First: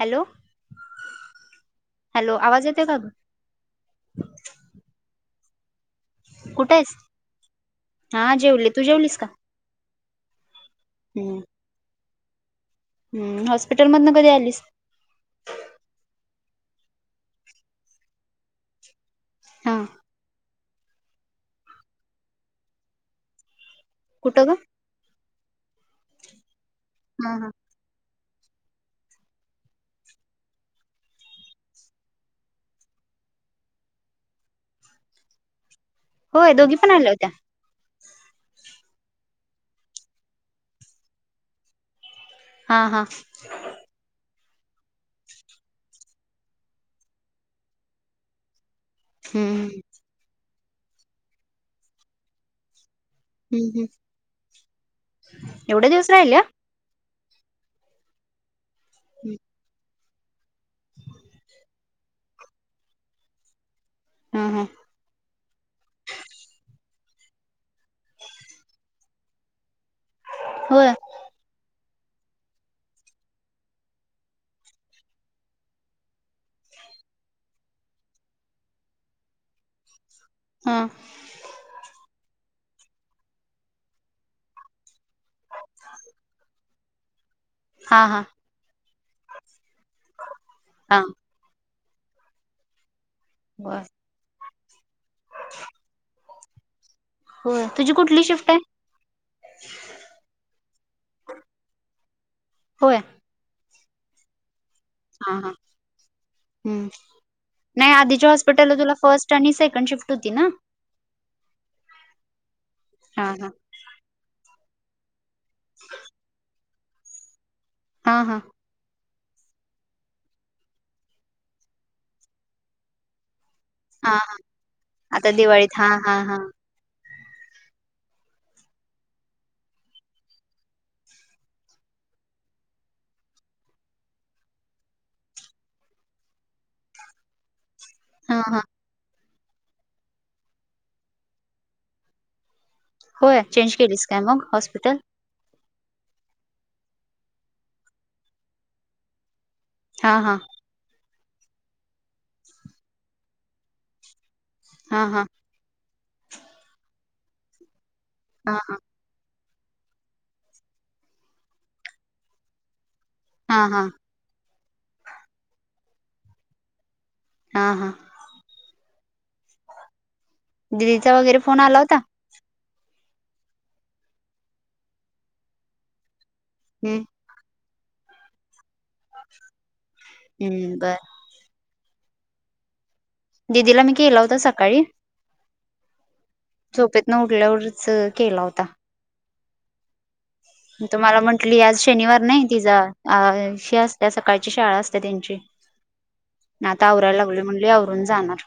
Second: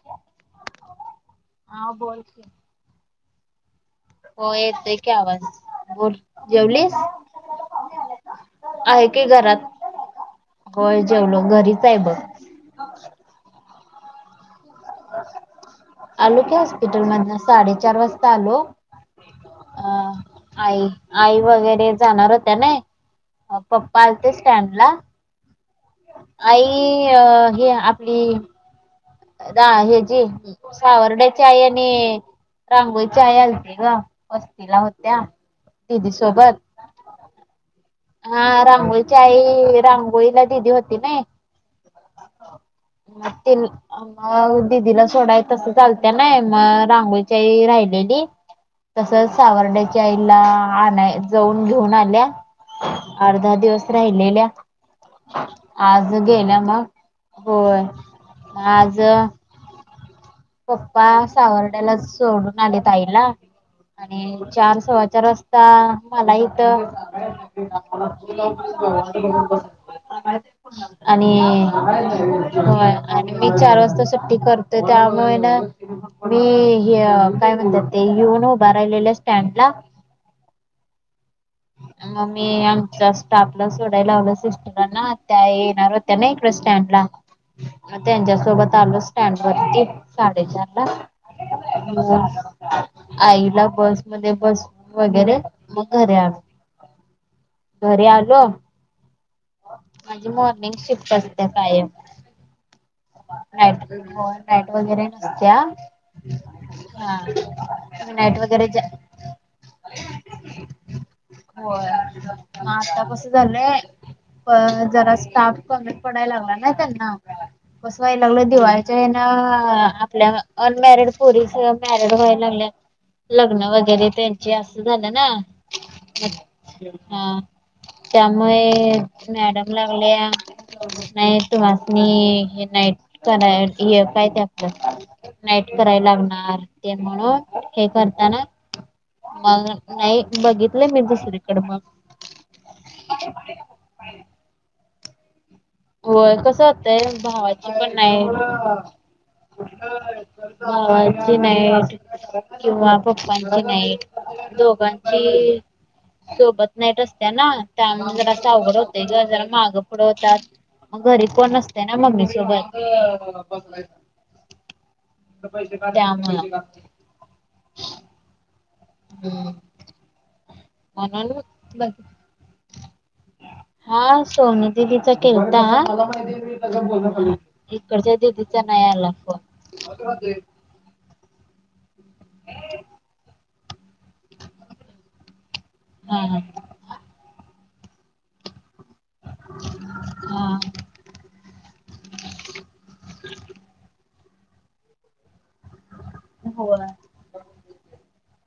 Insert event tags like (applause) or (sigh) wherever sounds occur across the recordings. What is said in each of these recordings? Hello हा बोल hello की. आवाज येत काधू. हो येत आहे क आवाज बोल. कुठं आहेस जेवलीस हा जेवले तू आहे जेवलीस की का घरात. होय जेवलो घरीच आहे बघ. हम हॉस्पिटल मधन कधी आलीस. आलो की हॉस्पिटल मध साडेचार वाजता आलो. हा. अ आई आई वगैरे जाणार होत्या ना पप्पा आलते कुठं ग स्टँड ला. आई हा हा अ हे आपली. द हचीी सावर्ड्याची आहे आणि रांगोई चाय आलते ग वस्तीला होत्या. दिदी होय सोबत दोघी पण आल्या होत्या. हा रांगोळीची आई रांगोळीला दिदी होती ना. हा हा म मग दिदीला सोडाय तसं चालत ना मग रांगोळीच्याही राहिलेली. तसच हम्म हम्म सावर्ड्याच्या आईला आणय जाऊन घेऊन आल्या. अर्धा हम्म हम्म. दिवस राहिलेल्या एवढे दिवस आज राहिल्या गेल्या मग. होय आज पप्पा सावड्यालाच सोडून आले त आाईला. आणि हा हा चार सवाचा रस्ता मला इथ (unintelligible) होय. आणि आणि मी चार वाजता सु्टठी करत त्या. म ना मी काय म्हणतात ते येऊन उभा राहिलेल्या स्टँड ला. हम. मग मी आमच्या स्टाफला सोडायला लावलं सिस्टरांना. त्या येणार होत्या ना इकड स्टँड ला मग हा हा त्यांच्या सोबत आलो स्टँड वरती. साडेचार हा ला आईला होय बस मध्ये बस. वगैरे मग घरी आण. होयं तुझी कुठली शिफ्ट हाय. माझी मॉर्निंग शिफ्ट पडतीया कायम होय. लाईट लाईट वगैरे नसतीया. हं नाही आधीच्या वगैरे हॉस्पिटलला जा तुला फर्स्ट आणि सेकंड शिफ्ट होती ना. होय हा आतां हा कसं हा झालंय. प जरा स्टाफ कमी पडायला लागलाय त्यांना हा बसवाय हा लागलाय दिवाळीत तेनं आपल्या अनमॅरिड पोरीस मॅरिड व्हायला लागल्यात. लग्न वगैरे हा त्यांची असं झालं ना. आता दिवाळीत हा हा हा हा त्यामुळे मॅडम लागलीया. नाही तुमासनी हे नाही कराय हे काय ते आपलं. नाईट कराय लागणार ते म्हणून हे हा करताना हा मग नाही बघितलं मी दुसरीकडे मग. होय चेंज केलीस काय मग हॉस्पिटल. होय कसं होतयं भावाची पण नाइट. हा हा भावाची नाईट किंवा पप्पांची नाईट. हा हा दोघांची सोबत नाइट असतीया ना त्यामुळं जरासं हा अवघड होत. तेज्या जरा माग पुढं होतात मग घरी कोण नसतयं ना मम्मी सोबत. हा हा त्यामुळं. हा हा. हम्. दिदीचा वगैरे फोन आला होता. बघितलं हा सोमी दिदीचा केलता. हम्म इकडच्या दिदीचा नाही आला फोन. ह बरं. दिदीला मी केला होता सकाळी. हा हा. झोपेतन उठल्यावरच केला होता. हा तु मला म्हंटली आज शनिवार नाही तिचा अ ह शी असतीया सकाळची शाळा असतीया तेंची. होय आता आवरायला लागलोय म्हटली आवरून जाणार.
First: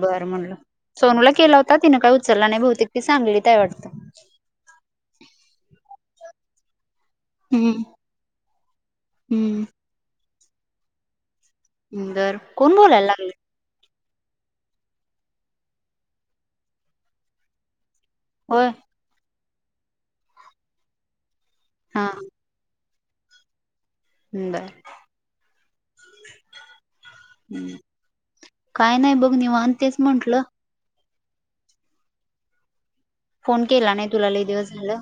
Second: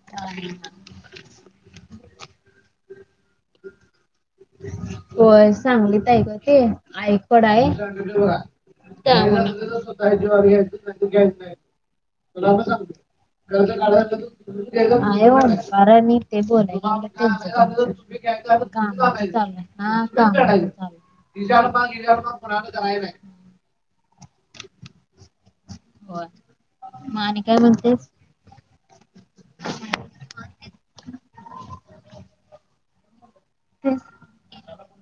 बरं म्हणलं सोनूला केला होता तिनं काय उचलला नाही बहुतेक ती सांगलीत हाय वाटतं. होय सांगलीत हाय गं ती आईकडं आहे हम्म त्या हम्म (unintelligible) दर कोण बोलायला लागलयं. आहे वाटतं कारण ते हा कामं कायं होय झालंय (unintelligible) म्हणून आम्ही हा कराय नाही. (unintelligible) हो म आणि काय म्हणतेस. काय नाही बघ निवांत तेच म्हटलं. फोन केला नाही तुला लयं दिवस झालं.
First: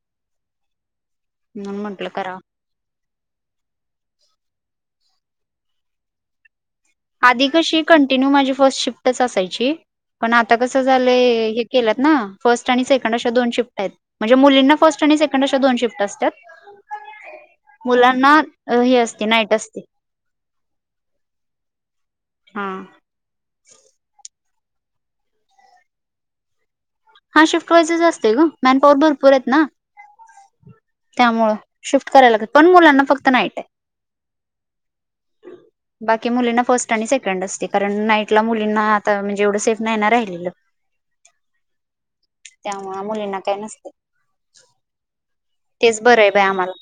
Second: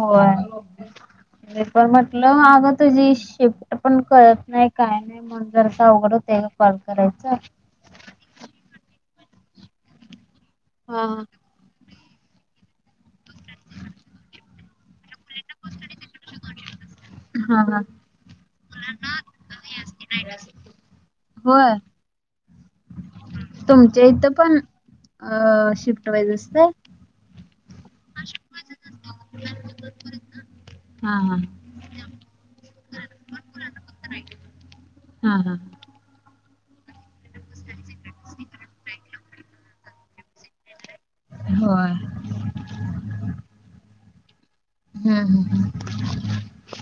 होय म्हणून पण म्हंटलं करावं म्हटलं अगं तुझी शिफ्ट पण कळत नाही काय नाही म्हणून जरासं अवघड होतंय. कॉल करायचं. आधी कशी कंटिन्यू माझी फर्स्ट शिफ्टच असायची पण आता कसं हा हा. झालंय केलात ना फर्स्ट आणि सेकंड अशा दोन शिफ्ट आहेत म्हणजे मुलींना फर्स्ट आणि सेकंड अशा दोन शिफ्ट असतात ह हा हा मुलांना हे असते नाईट असते हो हा तुमच्या इथं पण अ शिफ्ट व्हायचं असतंय हा शिफ्ट वाईज असते ग का मॅनपॉवर भरपूर आहेत ना हा हा त्यामुळ शिफ्ट करायला लागत पण मुलांना फक्त नाहीट आहे हा हा बाकी मुलींना फर्स्ट आणि सेकंड असते कारण नाईटला मुलींना आता म्हणजे एवढं सेफ नाही ना राहिलेलं हो त्यामुळे मुलींना काय नसते हम् हम हम तेच बरं आहे बाय आम्हाला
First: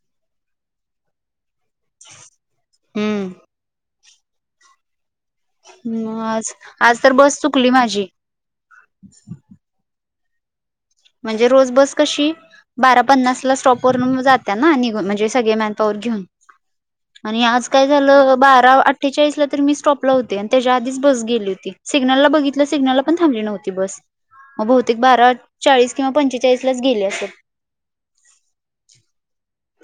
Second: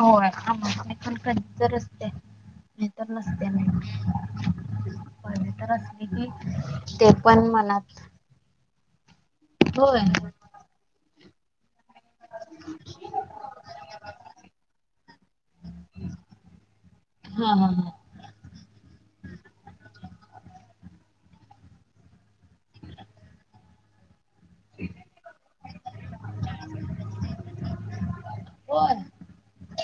हो पण काहीतर असते नाहीतर हम्म. नसते नाही माझं तर असले मग आज की आज ते तर बस पण चुकली मनात माझी होय म्हणजे रोज बस कशी बारा पन्नासला स्टॉप वरून जात्या ना निघून म्हणजे सगळे मॅनपावर घेऊन. आणि आज हा काय हा झालं बारा अठ्ठेचाळीस ला तर मी स्टॉपला होते आणि त्याच्या आधीच बस गेली होती सिग्नलला बघितलं सिग्नल ला पण थांबली नव्हती बस मग बहुतेक बारा चाळीस किंवा पंचेचाळीस लाच गेले असेल कोन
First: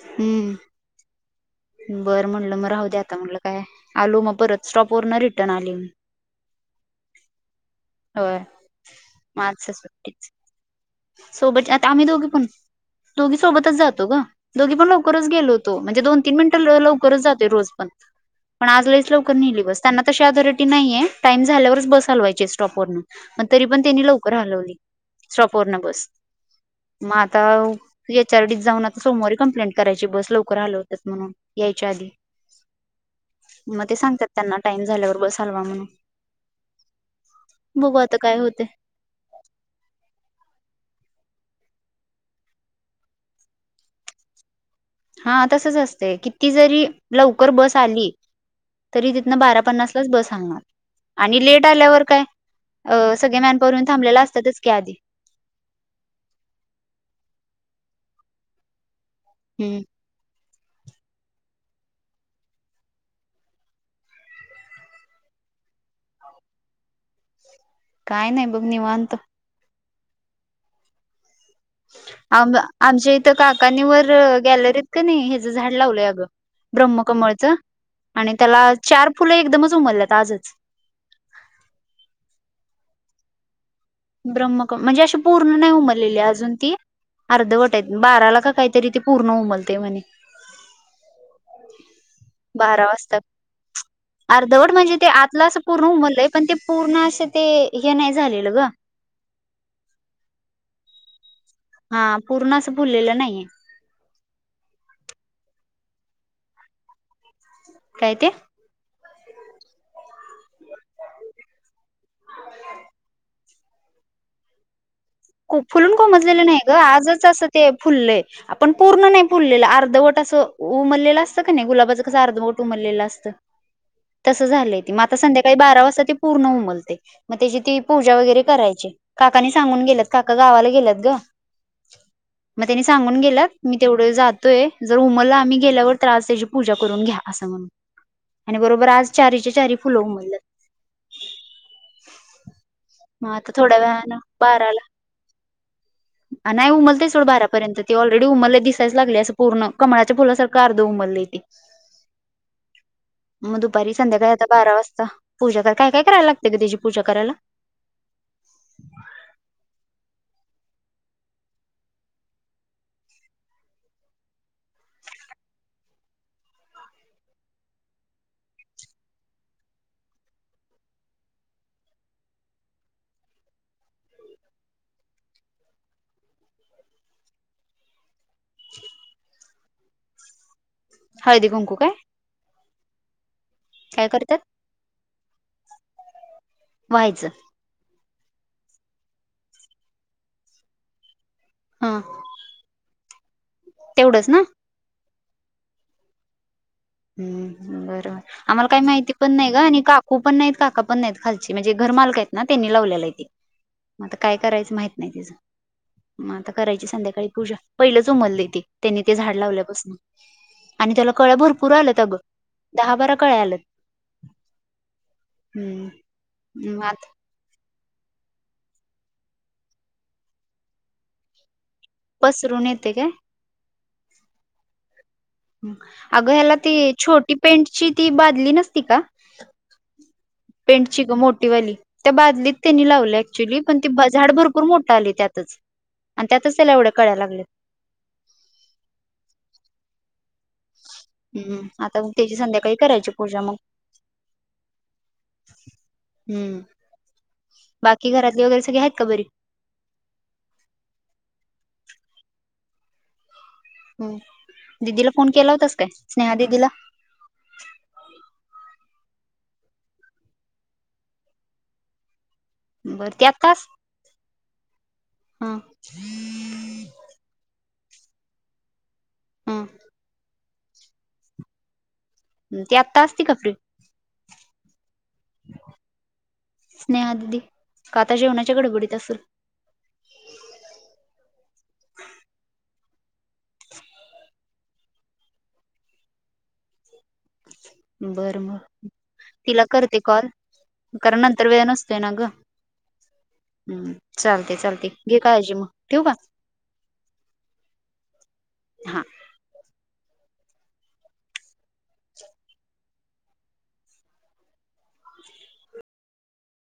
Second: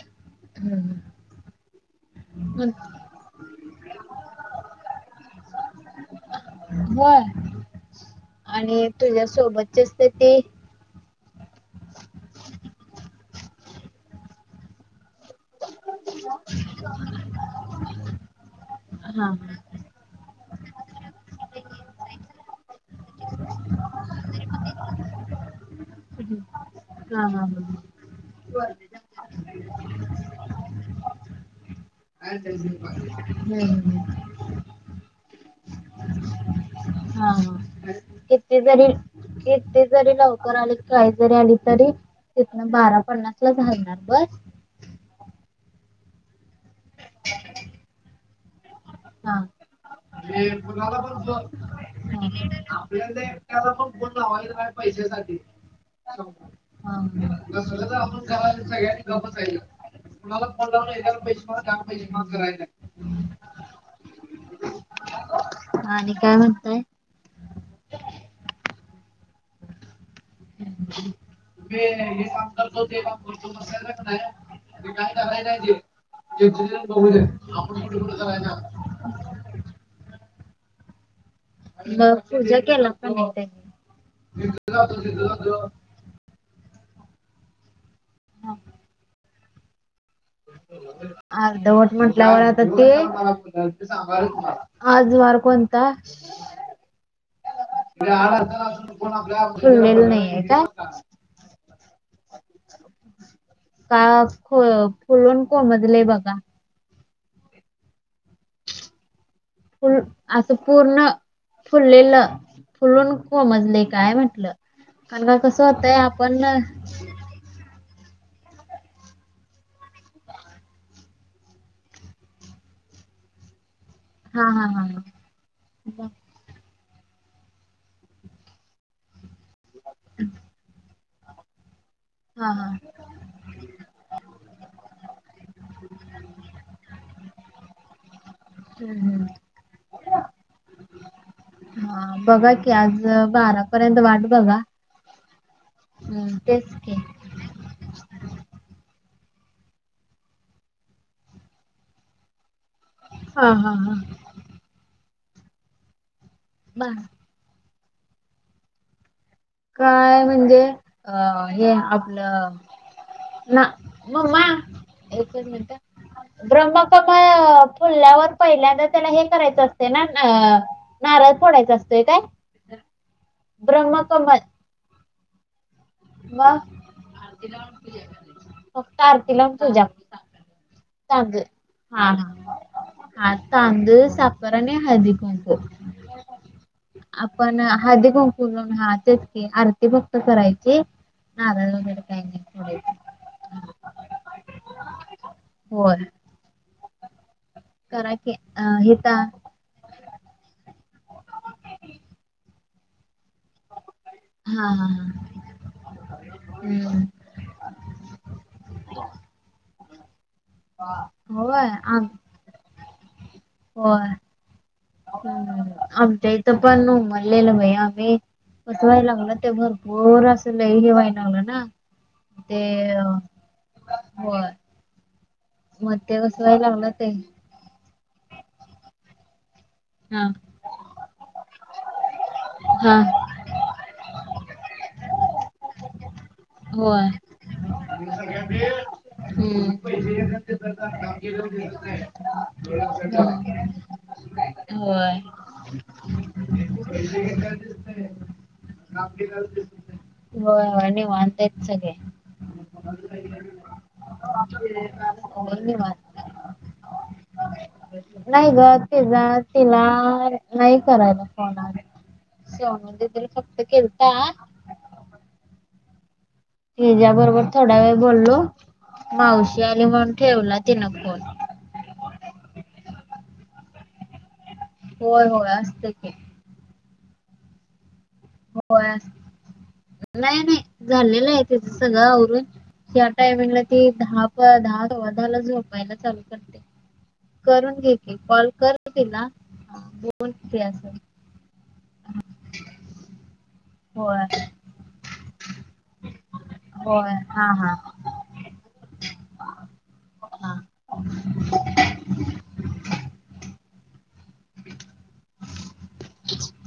हम्म हम् ह बरं म्हटलं मग राहू दे्या आता म्हटलं काय आलू मग परत स्टॉप वर न रिटर्न आली होय होय आणि तुझ्या मग आज सोबतचे असते सुट्टीच ते सोबत आता आम्ही दोघे पण दोघी सोबतच जातो ग दोघी पण लवकरच गेलो होतो म्हणजे दोन तीन मिनिटं लवकरच जाते रोज पण पण आज लईच हा हा लवकर नेली हा बस त्यांना तशी ऑथॉरिटी नाहीये टाइम झाल्यावरच बस हलवायची स्टॉपवररन मग तरी पण त्यांनी लवकर हलवली स्टॉप वरून बस मग हा आता हम्म. एच आरडीत हा जाऊन आता सोमवारी कंप्लेंट करायची बस लवकर हलवतात म्हणून यायच्या आधी मग ते सांगतात त्यांना टाइम झाल्यावर बस हालवा म्हणून हा बघू आता काय किती होते जरी किती जरी लवकर आले काही जरी आली तरी तिथून बारा पन्नास ला हलणार बस हा तसच असतेय किती जरी लवकर बस आली तरी हा. तिथनं बारा पन्नास लाच बस म्हणजे सांगणार कुणाला पण ब आणि लेट आल्यावर काय अ आपल्याला सगळे एकट्याला मॅनपावर येऊन पण फोन थांबलेला लावायचा असतातच की नाही आधी पैशासाठी हा हा हम्म तुणाला फोन लावून (unintelligible) आणि काय म्हणताय? काय नाही बघ निवात. ह आम आमच्या इथं काकानी वर गॅलरीत ते काय कणी करायचं ह्याचं झाड नाही ते. लावलंय अगं ज्याचं त्यानं बघू दे. ब्रह्मकमळचं आपण कुठं कुठं आणि त्याला करायचं. चार फुलं एकदमच उमलल्यात आजच. मग पूजा केला का नाही ताई? ब्रम्मकमळ म्हणजे अशी पूर्ण नाही उमत अजून ती अर्धवट आहेत बाराला का हा. काहीतरी पूर्ण उमलतय म्हणे. (inaudible) अर्धवट म्हटल्यावर आता बारा ते वाजता अर्धवट आज वार कोणता? पूर्णा अशे ते हे नाही झालेलं ग फुललेलं नाही आहे का? हा पूर्ण अस फुललेलं नाहीये. का फू फुलून कोमजलय बघा. काय ते? फुल असं पूर्ण फुललेलं फुलून कोमजलय काय म्हटलं. कारण का कसं होतंय फुलून आपण कोमजलेलं हा नाही ग आजच असं ते फुललंय. आपण पूर्ण नाही फुललेलं अर्धवट असं उमरलेलं असतं कणी गुलाबाचं कसं अर्धवट उमरलेलं असतं. (inaudible) तसं हा झालंय हा त मग हा आता संध्याकाळी बारा वाजता ती पूर्ण उमलतय मग त्याची ती पूजा वगैरे करायची. काकानी सांगून गेल्यात. काका गावाला गेल्यात ग हा मग हा त्यानी हम्म सांगून गेल्यात मी तेवढ जातोय जर उमल आम्ही गेल्यावर तर आज त्याची पूजा करून घ्या असं म्हण. आणि बरोबर आज हम्म चारीच्या चारी फुलं उमलल्यात. हा बघा की आज मग आता थोड्या बारापर्यंत वेळानं वाट बघा. हम्म आ नाही तेच की उमलयत सोड बारा पर्यंत ती ऑलरेडी उमलय दिसायच लागलय असं पूर्ण कमळाच्या फुलासारख अर्ध उमललय ते. हा मग हा हा दुपारी संध्याकाळी आता बारा वाजता, पूजा कर काय काय करायला लाग तय त्याची बा पूजा करायला? कायय म्हणजे अ हे आपलं ना मम्मा एकच मिनट ह. ब्रम्हकमळ फुलल्यावर पहिल्यांदा त्याला हे करायचं असते ना अ नारळ फोडायचा असतोय काय ब्रह्म कमल मग फक्त आरती लाऊन पूजा हळदी कुंकू काय (unintelligible) हा हा. हा तांदूळ, काय करतात साखर आणि हळदी कुंकू. व्हायचं आपण हळदी कुंकू हा तेच की आरती फक्त करायची नारळ हा वगैरे काही नाही. तेवढंच ना? व्हय. हम बरय की आम्हाला अ काही माहिती हिता पण नाही ग आणि का काकू पण नाहीत काका पण नाहीत खालची म्हणजे घर मालक आहेत ना त्यांनी लावलेला आहे ते. आता काय हा करायचं हा माहित हा नाही त्याच. मग आता करायची हम्म संध्याकाळी पूजा. पहिलंच उमललय ते त्यांनी ते झाड लावल्यापासून. आणि त्याला कळ भर होय दहा बारा कळ्या आल्यात. व्हय हम्म आमच्या इथं मग पण आता उम लेलं आम्ही (unintelligible) भरपूर असं लई होय लागलं ना ते पसरून येते काय अ (unintelligible) अगं ह्याला लागलं ती ते छोटी पेंटची ती बाधली नसती का? हा पेंटची ग मोठीवाली त्या बादलीत त्यांनी हा लावल्या. क्च्युली पण ती झाड भरपूर मोठं आल त्यातच आणि त्यातच त्याला एवढे होय कळ्या लागलेत. हम्म हम्म (unintelligible) आता मग त्याची संध्याकाळी करायची पूजा मग (inaudible) व्हय. हम्म (inaudible) बाकी घरातली वगैरे सगळे आहेत का बरी (inaudible) होय, निवांत आहेत सगळे दिदीला फोन केला होय होतास काय? निवांत स्नेहा दिदीला? नाही ग तिला तिला नाही करायला (unintelligible) बर ती (unintelligible) फक्त आत्तास केलता हा (unintelligible) तिज्या बरोबर थोडा वेळ बोललो मावशी हा आली म्हणून ठेवला तिनं फोन म आत्ता असती का फ्री होय होय असत्या की स्नेहा दिदी कातर जेवणाच्या होय गडबडीत अस असल नाही नाही झालेलं आहे तीच सगळं आवरून. या टायमिंगला ती द दहा दहा ला झोपायला चालू क (unintelligible) बर म तिला करते कॉल बोल की असं कारण नंतर वेळ नस तेनग हम्म होय चालतय चालतय घे काळजी मग ठेऊ का होय हा हा हा हा (inaudible) (inaudible)